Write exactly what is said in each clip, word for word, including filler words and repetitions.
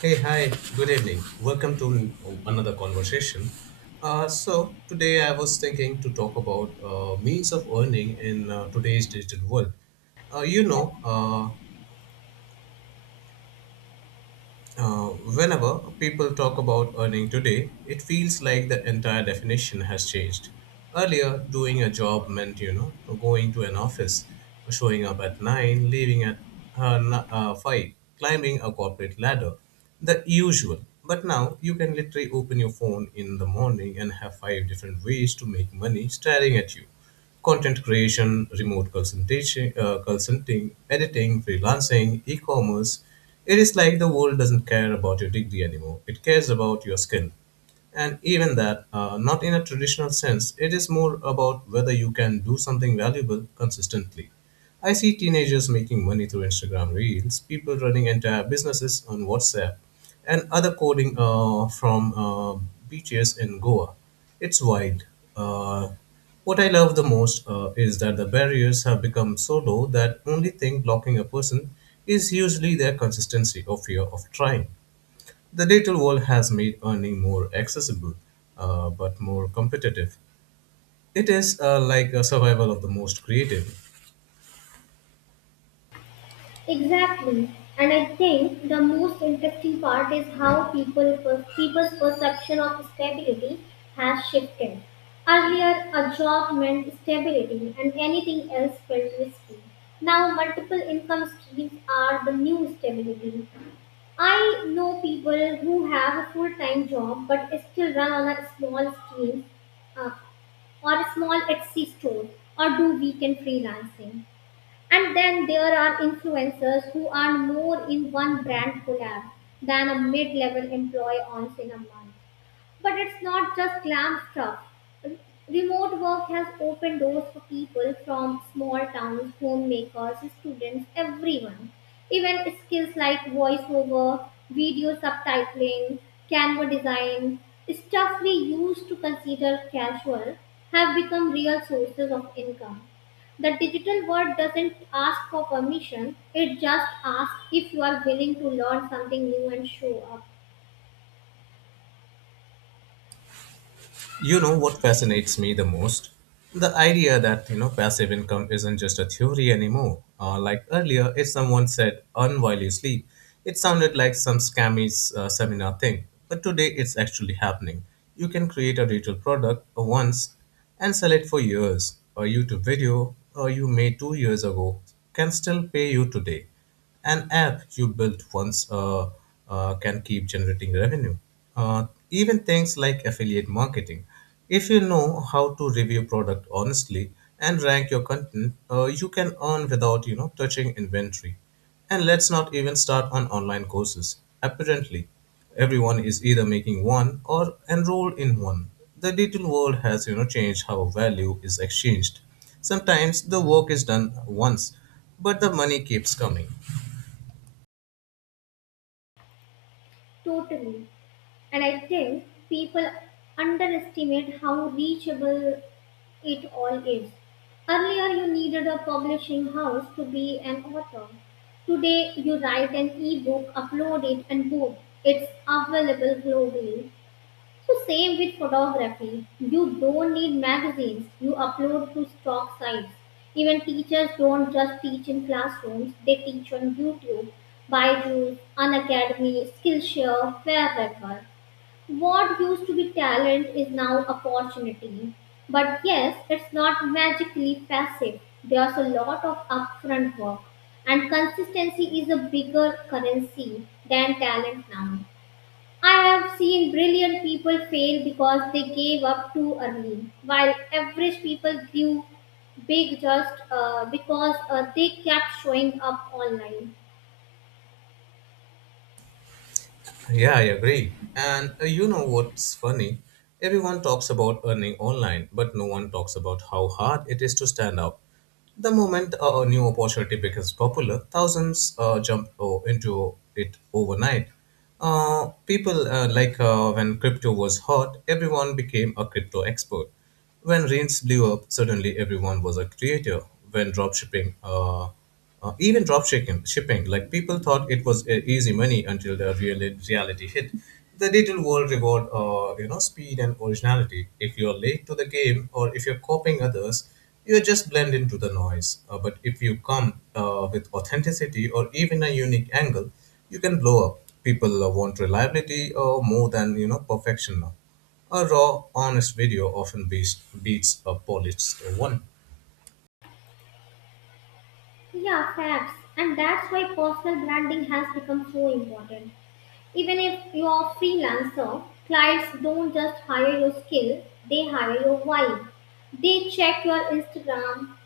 Hey, hi, good evening. Welcome to another conversation. Uh, so, today I was thinking to talk about uh, means of earning in uh, today's digital world. Uh, you know, Yeah, uh, Uh, Whenever people talk about earning today, it feels like the entire definition has changed. Earlier, doing a job meant, you know, going to an office, showing up at nine, leaving at uh, n- uh, five, climbing a corporate ladder, the usual. But now, you can literally open your phone in the morning and have five different ways to make money staring at you: content creation, remote consultation, uh, consulting, editing, freelancing, e-commerce. It is like the world doesn't care about your degree anymore. It cares about your skill. And even that, uh, not in a traditional sense, it is more about whether you can do something valuable consistently. I see teenagers making money through Instagram Reels, people running entire businesses on WhatsApp, and other coding uh, from uh, beaches in Goa. It's wild. Uh, what I love the most uh, is that the barriers have become so low that only thing blocking a person is usually their consistency or fear of trying. The digital world has made earning more accessible, uh, but more competitive. It is uh, like a survival of the most creative. exactly. And I think the most interesting part is how people per- people's perception of stability has shifted. Earlier, a job meant stability and anything else felt risky. Now, multiple income streams are the new stability. I know people who have a full-time job but still run on a small scheme uh, or a small Etsy store or do weekend freelancing. And then there are influencers who earn more in one brand collab than a mid level employee earns in a month. But it's not just glam stuff. Re- Remote work has opened doors for people from small towns, homemakers, students, everyone. Even skills like voiceover, video subtitling, Canva design, stuff we used to consider casual, have become real sources of income. The digital world doesn't ask for permission, it just asks if you are willing to learn something new and show up. You know what fascinates me the most? The idea that, you know, passive income isn't just a theory anymore. Uh, like earlier, if someone said earn while you sleep, it sounded like some scammy uh, seminar thing. But today, it's actually happening. You can create a digital product uh, once and sell it for years. A YouTube video uh, you made two years ago can still pay you today. An app you built once uh, uh, can keep generating revenue. Uh, even things like affiliate marketing. If you know how to review product honestly and rank your content, uh, you can earn without you know touching inventory. And let's not even start on online courses. Apparently, everyone is either making one or enrolled in one. The digital world has you know changed how value is exchanged. Sometimes the work is done once, but the money keeps coming. Totally. And I think people underestimate how reachable it all is. Earlier, you needed a publishing house to be an author. Today, you write an ebook, upload it, and boom, it's available globally. So, same with photography. You don't need magazines, you upload to stock sites. Even teachers don't just teach in classrooms, they teach on YouTube, Byju's, Unacademy, Skillshare, Fairweather. What used to be talent is now opportunity. But yes, it's not magically passive. There's a lot of upfront work, and consistency is a bigger currency than talent now. I have seen brilliant people fail because they gave up too early, while average people grew big just uh, because uh, they kept showing up online. Yeah, I agree. And uh, you know what's funny? Everyone talks about earning online, but no one talks about how hard it is to stand out. The moment a new opportunity becomes popular, thousands uh, jump o- into it overnight. Uh, people uh, like uh, When crypto was hot, everyone became a crypto expert. When rains blew up, suddenly everyone was a creator. When dropshipping, uh, uh, Even dropshipping, shipping, like people thought it was e- easy money until the real reality hit. The digital world reward, uh, you know, speed and originality. If you're late to the game or if you're copying others, you just blend into the noise. Uh, but if you come uh, with authenticity or even a unique angle, you can blow up. People uh, want reliability uh, more than you know perfection now. A raw, honest video often beats beats a polished one. Yeah, facts. And that's why personal branding has become so important. Even if you are a freelancer, clients don't just hire your skill, they hire your vibe. They check your Instagram.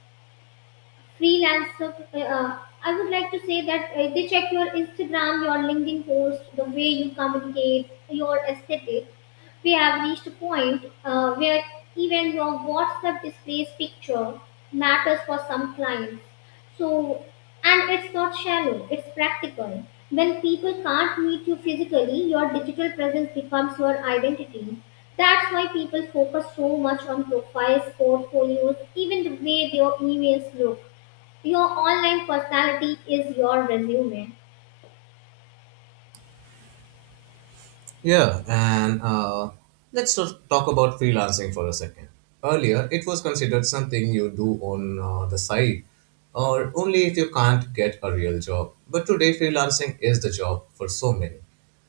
Freelancer, uh, I would like to say that, uh, they check your Instagram, your LinkedIn post, the way you communicate, your aesthetic. We have reached a point, uh, where even your WhatsApp displays picture matters for some clients. So, and it's not shallow, it's practical. When people can't meet you physically, your digital presence becomes your identity. That's why people focus so much on profiles, portfolios, even the way their emails look. Your online personality is your resume. Yeah, and uh, let's just talk about freelancing for a second. Earlier, it was considered something you do on uh, the side or only if you can't get a real job. But today, freelancing is the job for so many: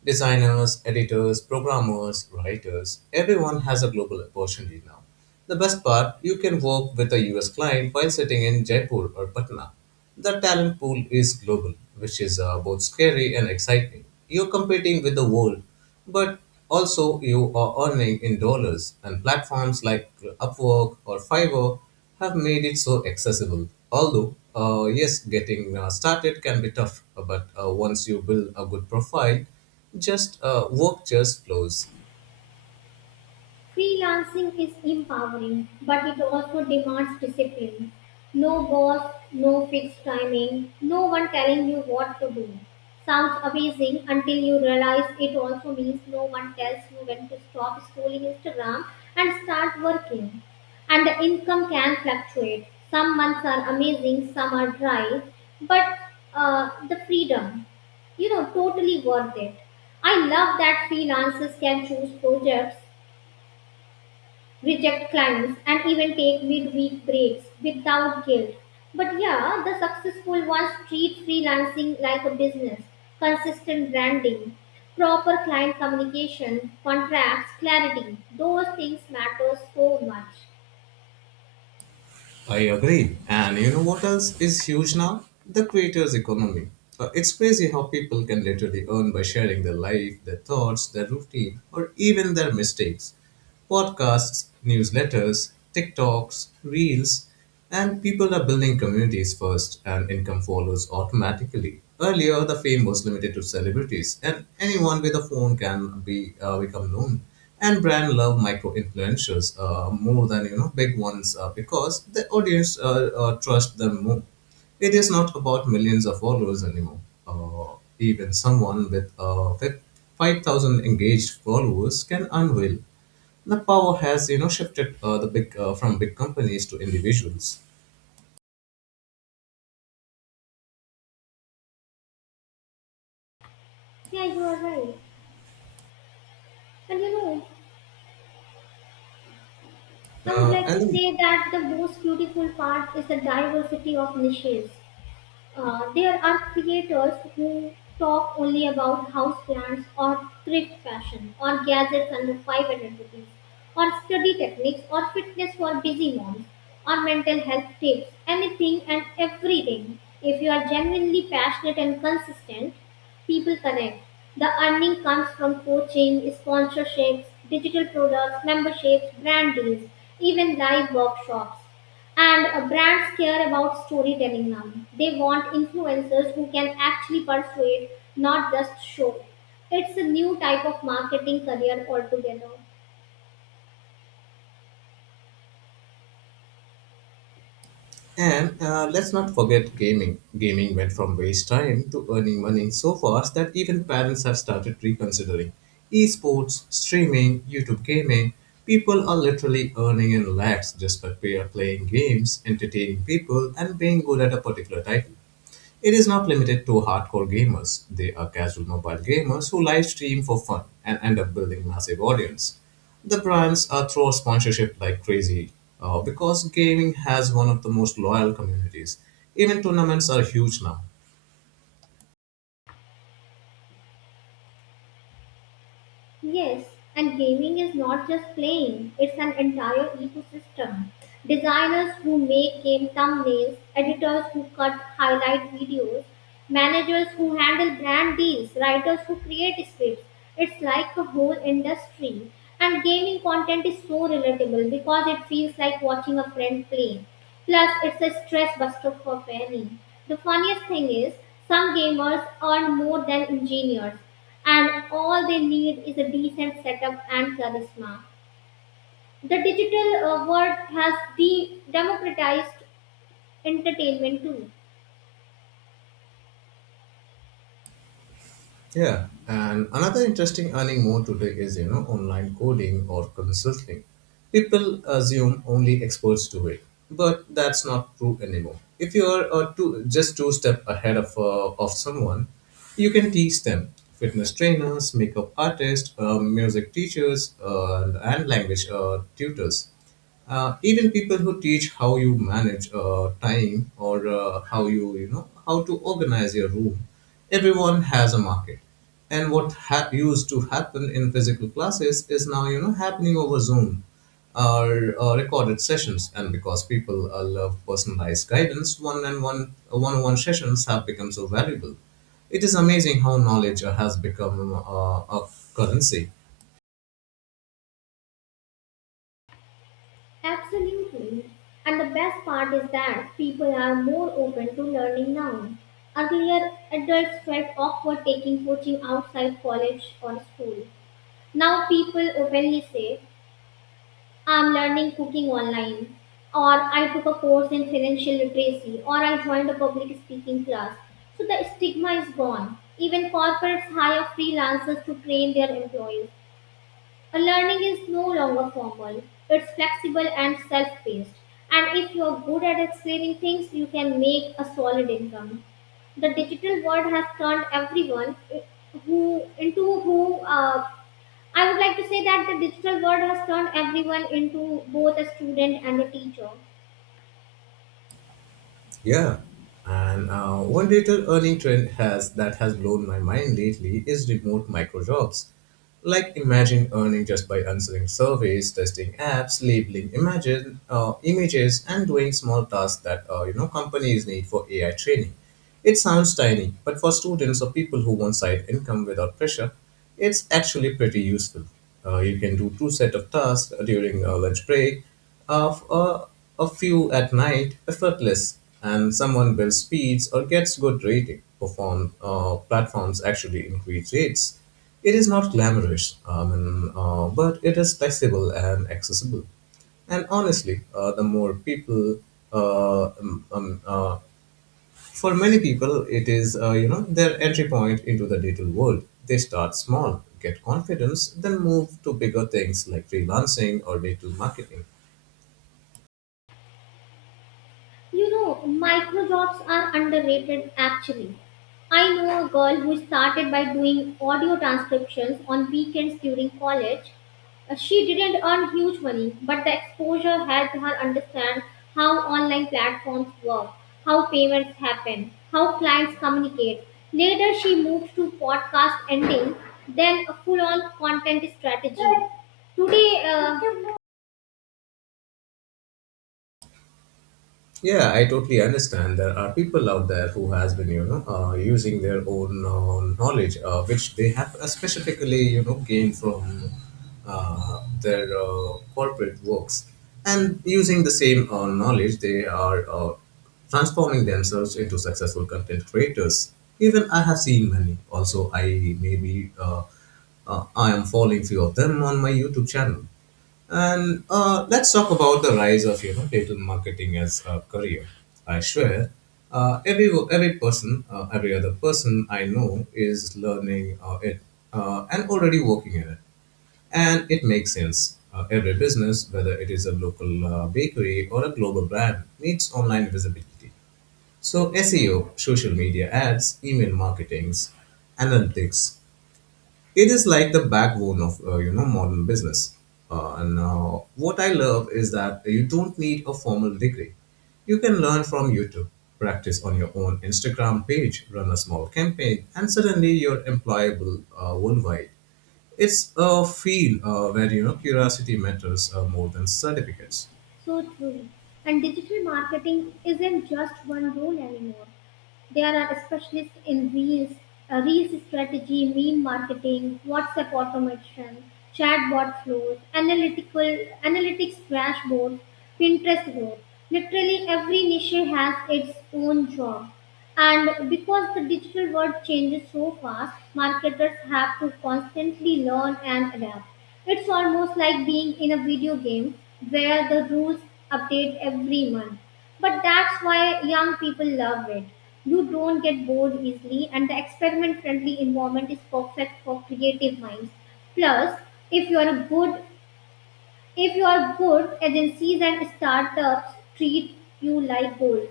designers, editors, programmers, writers. Everyone has a global opportunity now. The best part, you can work with a U S client while sitting in Jaipur or Patna. The talent pool is global, which is uh, both scary and exciting. You're competing with the world, but also you are earning in dollars, and platforms like Upwork or Fiverr have made it so accessible. Although, uh, yes, getting uh, started can be tough, but uh, once you build a good profile, just uh, work just flows. Freelancing is empowering, but it also demands discipline. No boss, no fixed timing, no one telling you what to do. Sounds amazing until you realize it also means no one tells you when to stop scrolling Instagram and start working. And the income can fluctuate. Some months are amazing, some are dry, but uh, the freedom, you know, totally worth it. I love that freelancers can choose projects, reject clients, and even take midweek breaks without guilt. But yeah, the successful ones treat freelancing like a business, consistent branding, proper client communication, contracts, clarity. Those things matter so much. I agree. And you know what else is huge now? The creators' economy. Uh, it's crazy how people can literally earn by sharing their life, their thoughts, their routine, or even their mistakes. Podcasts, newsletters, TikToks, Reels, and people are building communities first, and income follows automatically. Earlier, the fame was limited to celebrities, and anyone with a phone can be uh, become known. And brand love micro influencers uh, more than you know big ones uh, because the audience uh, uh, trust them more. It is not about millions of followers anymore. Uh, even someone with uh, five thousand engaged followers can earn well. The power has you know shifted uh, the big uh, from big companies to individuals. Yeah, you are right. And you know, I would Uh, like to and say that the most beautiful part is the diversity of niches. Uh, there are creators who talk only about houseplants or thrift fashion or gadgets under five hundred rupees or study techniques or fitness for busy moms or mental health tips, anything and everything. If you are genuinely passionate and consistent, people connect. The earning comes from coaching, sponsorships, digital products, memberships, brand deals, even live workshops. And uh, brands care about storytelling now. They want influencers who can actually persuade, not just show. It's a new type of marketing career altogether. and uh, Let's not forget gaming. Gaming went from waste time to earning money so fast that even parents have started reconsidering: esports, streaming, YouTube gaming. People are literally earning in lakhs just by pay- playing games, entertaining people, and being good at a particular title. It is not limited to hardcore gamers. They are casual mobile gamers who live stream for fun and end up building massive audience. The brands are throw sponsorship like crazy uh, because gaming has one of the most loyal communities. Even tournaments are huge now. Yes, and gaming is not just playing, it's an entire ecosystem. Designers who make game thumbnails, editors who cut highlight videos, managers who handle brand deals, writers who create scripts. It's like a whole industry. And gaming content is so relatable because it feels like watching a friend play. Plus, it's a stress buster for many. The funniest thing is, some gamers earn more than engineers and all they need is a decent setup and charisma. The digital uh, world has de- democratized entertainment too. Yeah, and another interesting earning mode today is you know online coding or consulting. People assume only experts do it, but that's not true anymore. If you are uh, two, just two step ahead of uh, of someone, you can teach them. Fitness trainers, makeup artists, uh, music teachers, uh, and language uh, tutors. Uh, even people who teach how you manage uh, time or uh, how you you know how to organize your room, everyone has a market. And what ha- used to happen in physical classes is now you know happening over Zoom or uh, recorded sessions, and because people uh, love personalized guidance, one and one uh, one-on-one sessions have become so valuable. It is amazing how knowledge uh, has become uh, a currency. Absolutely. And the best part is that people are more open to learning now. Earlier, adults felt awkward taking coaching outside college or school. Now people openly say, I'm learning cooking online, or I took a course in financial literacy, or I joined a public speaking class. So the stigma is gone. Even corporates hire freelancers to train their employees. A learning is no longer formal, it's flexible and self paced. And if you're good at explaining things, you can make a solid income. The digital world has turned everyone who into who uh, I would like to say that the digital world has turned everyone into both a student and a teacher. Yeah. And uh, one digital earning trend has that has blown my mind lately is remote micro jobs. Like imagine earning just by answering surveys, testing apps, labeling images, uh, images, and doing small tasks that uh, you know companies need for A I training. It sounds tiny, but for students or people who want side income without pressure, it's actually pretty useful. Uh, you can do two set of tasks during a lunch break, of a, a few at night, effortless, and someone builds speeds or gets good rating. Perform uh, Platforms actually increase rates. It is not glamorous, um, and, uh, but it is flexible and accessible. And honestly, uh, the more people uh, um, um, uh, for many people, it is uh, you know their entry point into the digital world. They start small, get confidence, then move to bigger things like freelancing or digital marketing. You know, micro jobs are underrated actually. I know a girl who started by doing audio transcriptions on weekends during college. Uh, She didn't earn huge money, but the exposure helped her understand how online platforms work, how payments happen, how clients communicate. Later, she moved to podcast ending, then a full on content strategy. Today. uh, Yeah, I totally understand. There are people out there who has been, you know, uh, using their own uh, knowledge, uh, which they have uh, specifically, you know, gained from uh, their uh, corporate works, and using the same uh, knowledge, they are uh, transforming themselves into successful content creators. Even I have seen many. Also, I maybe uh, uh, I am following few of them on my YouTube channel. And uh, Let's talk about the rise of you know digital marketing as a career. I swear, uh, every every person, uh, every other person I know is learning uh, it, uh, and already working in it, and it makes sense. Uh, every business, whether it is a local uh, bakery or a global brand, needs online visibility. So S E O, social media ads, email marketings, analytics, it is like the backbone of uh, you know modern business. Uh, and uh, What I love is that you don't need a formal degree. You can learn from YouTube, practice on your own Instagram page, run a small campaign, and suddenly you're employable uh, worldwide. It's a field uh, where you know curiosity matters uh, more than certificates. So true. And digital marketing isn't just one role anymore. There are specialists in reels, uh, reels strategy, meme marketing, WhatsApp automation, chatbot flows, analytical analytics dashboards, Pinterest growth. Literally every niche has its own job. And because the digital world changes so fast, marketers have to constantly learn and adapt. It's almost like being in a video game where the rules update every month. But that's why young people love it. You don't get bored easily, and the experiment friendly environment is perfect for creative minds. Plus, if you are a good if you are good, agencies and startups treat you like gold.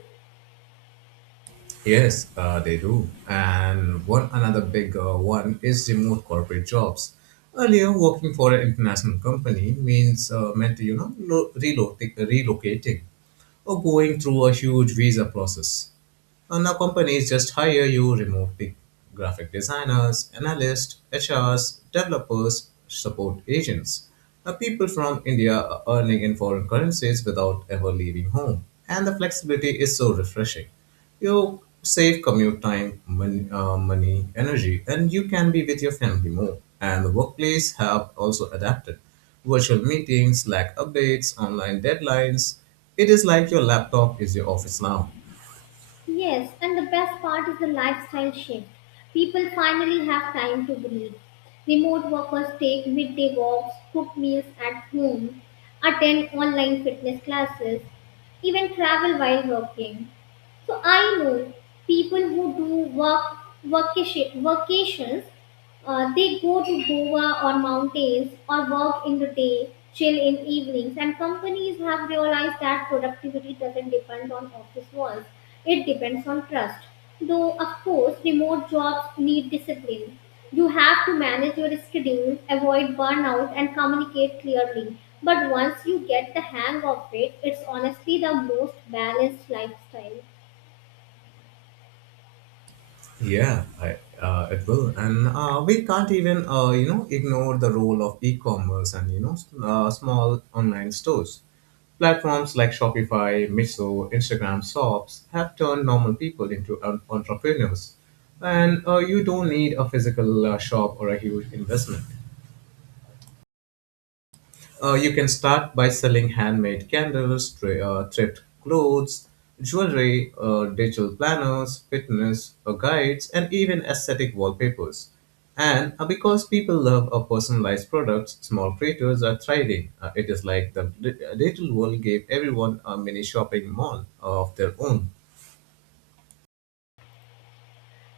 Yes, uh, they do. And one another big uh, one is remote corporate jobs. Earlier, working for an international company means uh, meant you know lo- relocati- relocating or going through a huge visa process. And now companies just hire you remote: pic- graphic designers, analysts, H Rs, developers, support agents. Now people from India are earning in foreign currencies without ever leaving home. And the flexibility is so refreshing. You save commute time, mon- uh, money, energy, and you can be with your family more. And the workplace have also adapted. Virtual meetings, Slack updates, online deadlines. It is like your laptop is your office now. Yes, and the best part is the lifestyle shift. People finally have time to breathe. Remote workers take midday walks, cook meals at home, attend online fitness classes, even travel while working. So I know people who do work vacation, vacations uh, they go to Goa or mountains or work in the day, chill in evenings, and companies have realized that productivity doesn't depend on office walls. It depends on trust. Though, of course, remote jobs need discipline. You have to manage your schedule, avoid burnout, and communicate clearly. But once you get the hang of it, it's honestly the most balanced lifestyle. Yeah, I, uh, it will, and uh, We can't even uh, you know ignore the role of e-commerce and you know s- uh, small online stores. Platforms like Shopify, Miso, Instagram Shops have turned normal people into en- entrepreneurs, and uh, you don't need a physical uh, shop or a huge investment. Uh, you can start by selling handmade candles, tra- uh, thrift clothes, jewelry, uh, digital planners, fitness uh, guides, and even aesthetic wallpapers. And uh, because people love uh, personalized products, small creators are thriving. Uh, it is like the di- digital world gave everyone a mini shopping mall of their own.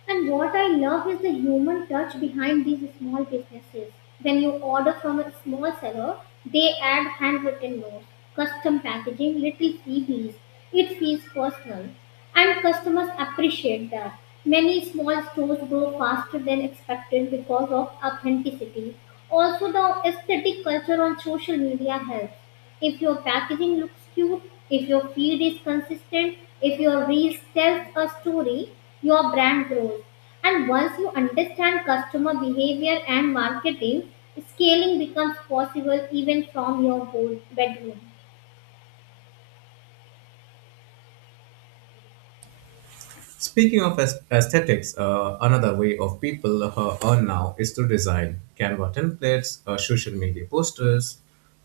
And what I love is the human touch behind these small businesses. When you order from a small seller, they add handwritten notes, custom packaging, little freebies. It feels personal. And customers appreciate that. Many small stores grow faster than expected because of authenticity. Also, the aesthetic culture on social media helps. If your packaging looks cute, if your feed is consistent, if your reel tells a story, your brand grows. And once you understand customer behavior and marketing, scaling becomes possible even from your whole bedroom. Speaking of aes- aesthetics, uh, another way of people uh, earn now is through design. Canva templates, uh, social media posters,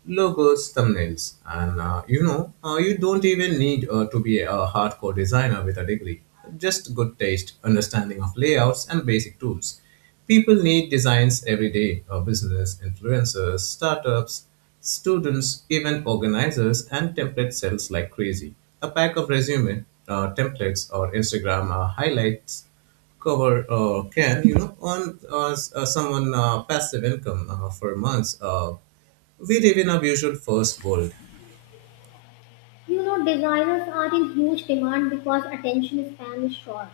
logos, thumbnails. And uh, you know, uh, you don't even need uh, to be a hardcore designer with a degree. Just good taste, understanding of layouts, and basic tools. People need designs every day. Our business, influencers, startups, students, event organizers, and template sells like crazy. A pack of resume uh, templates or Instagram uh, highlights cover uh, can you know earn uh, s- uh, someone uh, passive income uh, for months. Uh, we live in a visual first world. You know, designers are in huge demand because attention span is short.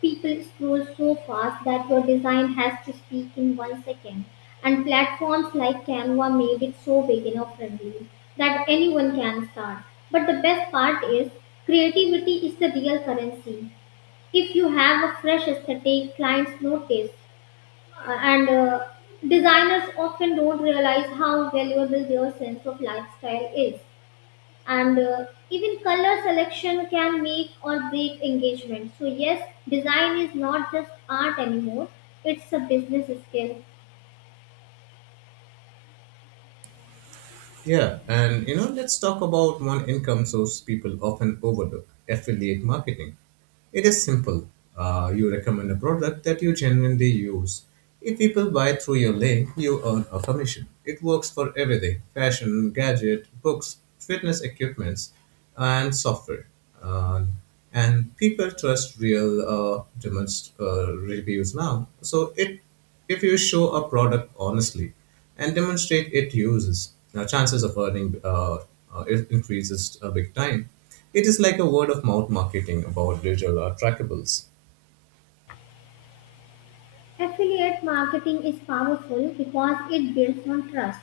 People scroll so fast that your design has to speak in one second. And platforms like Canva made it so beginner friendly that anyone can start. But the best part is creativity is the real currency. If you have a fresh aesthetic, clients notice. Uh, and uh, designers often don't realize how valuable their sense of lifestyle is, and uh, even color selection can make or break engagement. So yes, design is not just art anymore, it's a business skill. Yeah, and you know let's talk about one income source people often overlook: affiliate marketing. It is simple. Uh, you recommend a product that you genuinely use. If people buy through your link, you earn a commission. It works for everything fashion, gadget, books, fitness equipments, and software. Uh, and people trust real uh, demonst- uh, reviews now. So it, if you show a product honestly and demonstrate it uses, now chances of earning uh, uh, it increases a big time. It is like a word of mouth marketing about digital or trackables. Affiliate marketing is powerful because it builds on trust.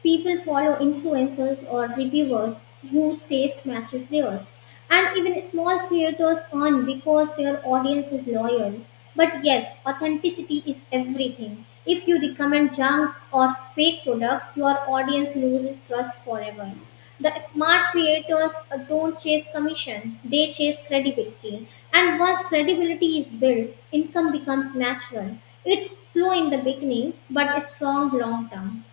People follow influencers or reviewers whose taste matches theirs. And even small creators earn because their audience is loyal. But yes, authenticity is everything. If you recommend junk or fake products, your audience loses trust forever. The smart creators uh, don't chase commission, they chase credibility. And once credibility is built, income becomes natural. It's slow in the beginning, but strong long term.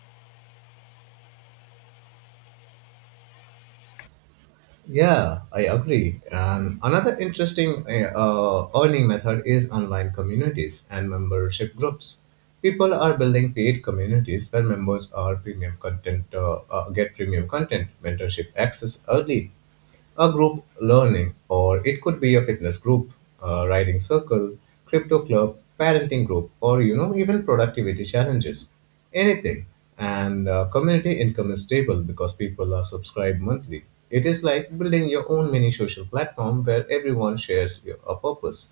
Yeah, I agree. And another interesting uh, uh, earning method is online communities and membership groups. People are building paid communities where members are premium content uh, uh, get premium content, mentorship access early, a group learning, or it could be a fitness group, a writing circle, crypto club, parenting group, or you know, even productivity challenges, anything. And uh, community income is stable because people are subscribed monthly. It is like building your own mini social platform where everyone shares your, a purpose.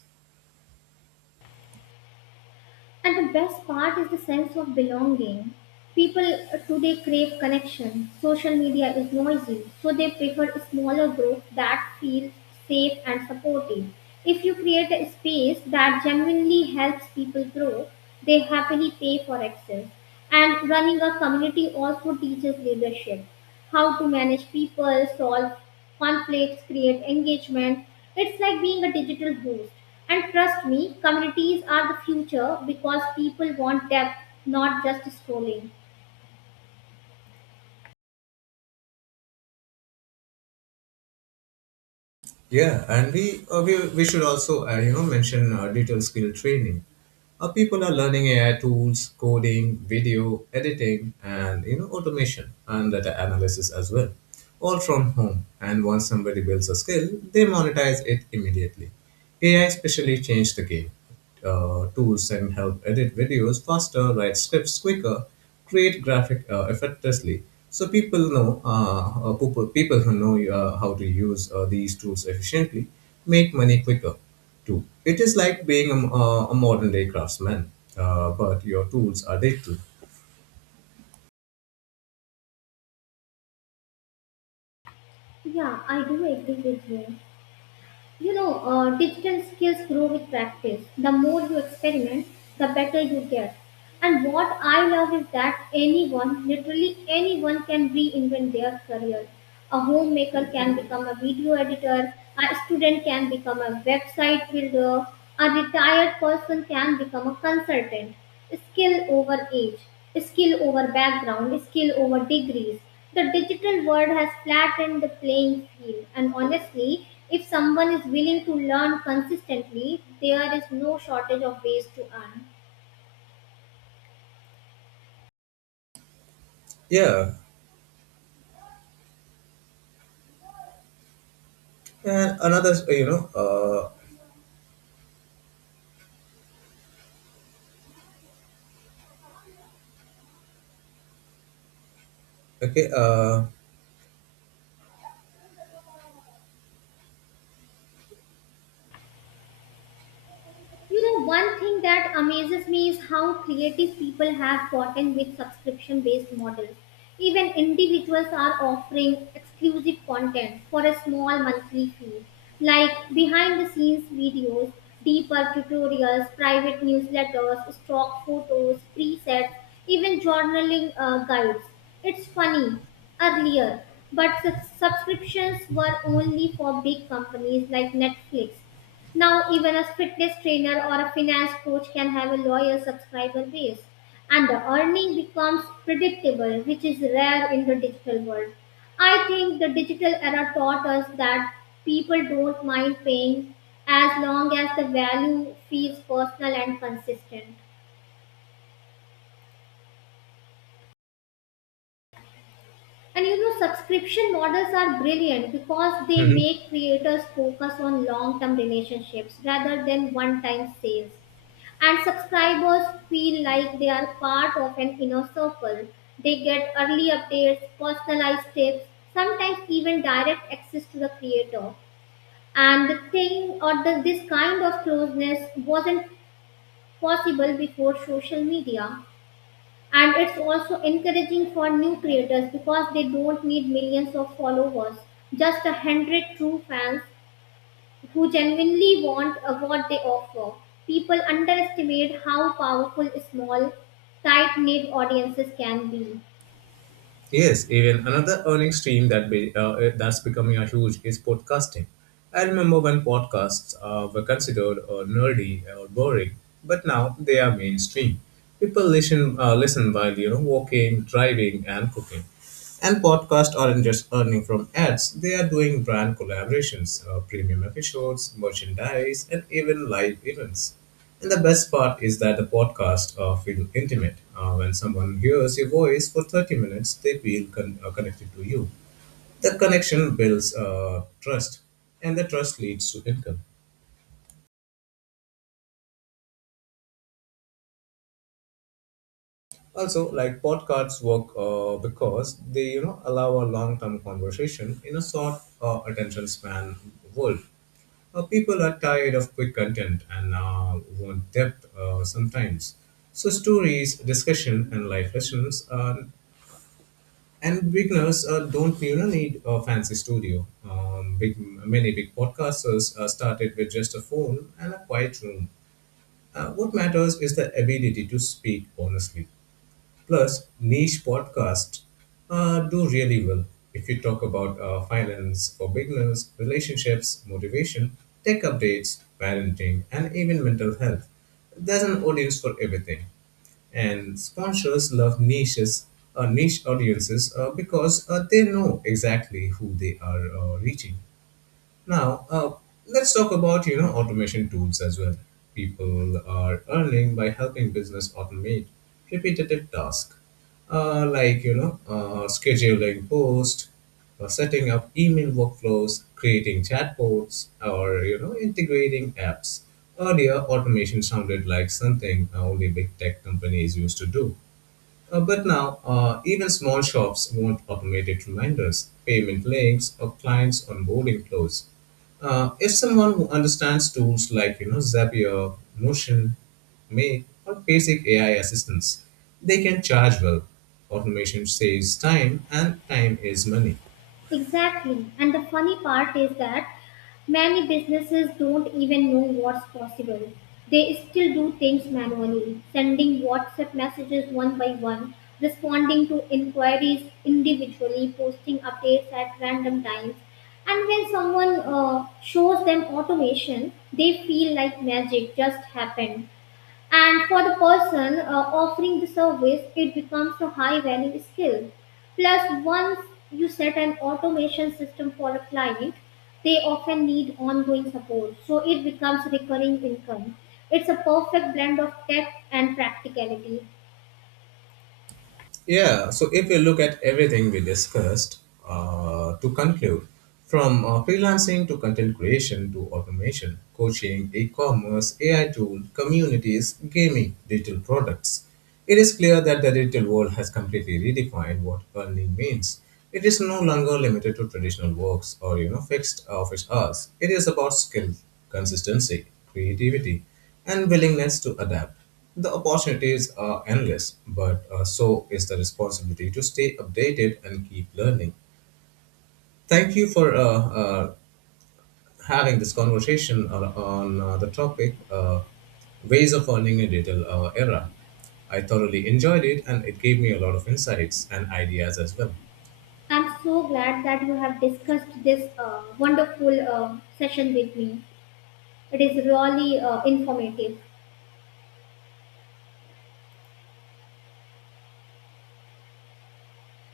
And the best part is the sense of belonging. People uh, today crave connection. Social media is noisy, so they prefer smaller groups that feel safe and supportive. If you create a space that genuinely helps people grow, they happily pay for access. And running a community also teaches leadership how to manage people, solve conflicts, create engagement, it's like being a digital host. And trust me, communities are the future because people want depth, not just scrolling. Yeah, and we uh, we, we should also uh, you know mention uh, digital skill training. Uh, people are learning A I tools, coding, video editing, and you know automation and data analysis as well, all from home. And once somebody builds a skill, they monetize it immediately. A I especially changed the game uh, tools can help edit videos faster, write scripts quicker, create graphic uh, effectively. So people know uh, uh, people, people who know uh, how to use uh, these tools efficiently make money quicker too. It is like being a, uh, a modern day craftsman, uh, but your tools are digital. Yeah, I do agree with you. You know, uh, digital skills grow with practice. The more you experiment, the better you get. And what I love is that anyone, literally anyone, can reinvent their career. A homemaker can become a video editor, a student can become a website builder, a retired person can become a consultant. Skill over age, skill over background, skill over degrees. The digital world has flattened the playing field, and honestly, if someone is willing to learn consistently, there is no shortage of ways to earn. Yeah, and another you know uh, okay uh, You know, one thing that amazes me is how creative people have gotten with subscription based models. Even individuals are offering exclusive content for a small monthly fee, like behind the scenes videos, deeper tutorials, private newsletters, stock photos, presets, even journaling uh, guides. It's funny, earlier, but subs- subscriptions were only for big companies like Netflix. Now, even a fitness trainer or a finance coach can have a loyal subscriber base, and the earning becomes predictable, which is rare in the digital world. I think the digital era taught us that people don't mind paying as long as the value feels personal and consistent. And you know, subscription models are brilliant because they hmm. make creators focus on long term relationships rather than one time sales. And subscribers feel like they are part of an inner circle. They get early updates, personalized tips, sometimes even direct access to the creator. And the thing or the, this kind of closeness wasn't possible before social media. And it's also encouraging for new creators because they don't need millions of followers, just a hundred true fans who genuinely want uh, what they offer. People underestimate how powerful small, tight knit audiences can be. Yes, even another earning stream that be, uh, that's becoming a huge is podcasting. I remember when podcasts uh, were considered uh, nerdy or boring, but now they are mainstream. People listen uh, listen while you know walking, driving, and cooking. And podcasts aren't just earning from ads; they are doing brand collaborations, uh, premium episodes, merchandise, and even live events. And the best part is that the podcast uh, feel intimate. Uh, when someone hears your voice for thirty minutes, they feel con- uh, connected to you. The connection builds uh, trust, and the trust leads to income. Also, like podcasts work uh, because they you know allow a long-term conversation in a short uh, attention span world. Uh, people are tired of quick content and uh, want depth uh, sometimes. So stories, discussion, and life lessons are and beginners uh, don't you know need a fancy studio. Um, big many big podcasters uh, started with just a phone and a quiet room. Uh, what matters is the ability to speak honestly. Plus, niche podcasts uh, do really well. If you talk about uh, finance for beginners, relationships, motivation, tech updates, parenting, and even mental health, there's an audience for everything and sponsors love niches uh, niche audiences uh, because uh, they know exactly who they are uh, reaching now, uh, let's talk about you know automation tools as well. People are earning by helping business automate repetitive tasks, uh, like you know uh, scheduling posts, uh, setting up email workflows, creating chatbots, or you know integrating apps. Earlier, automation sounded like something only big tech companies used to do. Uh, but now, uh, even small shops want automated reminders, payment links, or clients onboarding flows. Uh, if someone who understands tools like you know Zapier, Notion, Make, or basic A I assistants, they can charge well. Automation saves time, and time is money. Exactly. And the funny part is that many businesses don't even know what's possible. They still do things manually, sending WhatsApp messages one by one, responding to inquiries individually, posting updates at random times. And when someone uh, shows them automation, they feel like magic just happened. And for the person uh, offering the service, it becomes a high value skill. Plus, once you set an automation system for a client, they often need ongoing support. So it becomes recurring income. It's a perfect blend of tech and practicality. Yeah, so if we look at everything we discussed, uh, to conclude, from uh, freelancing to content creation to automation, coaching, e commerce, A I tools, communities, gaming, digital products, it is clear that the digital world has completely redefined what earning means. It is no longer limited to traditional works or you know fixed office hours. It is about skill, consistency, creativity, and willingness to adapt. The opportunities are endless, but uh, so is the responsibility to stay updated and keep learning. Thank you for uh, uh, having this conversation on, on uh, the topic uh, ways of earning in digital uh, era. I thoroughly enjoyed it, and it gave me a lot of insights and ideas as well. I'm so glad that you have discussed this uh, wonderful uh, session with me. It is really uh, informative.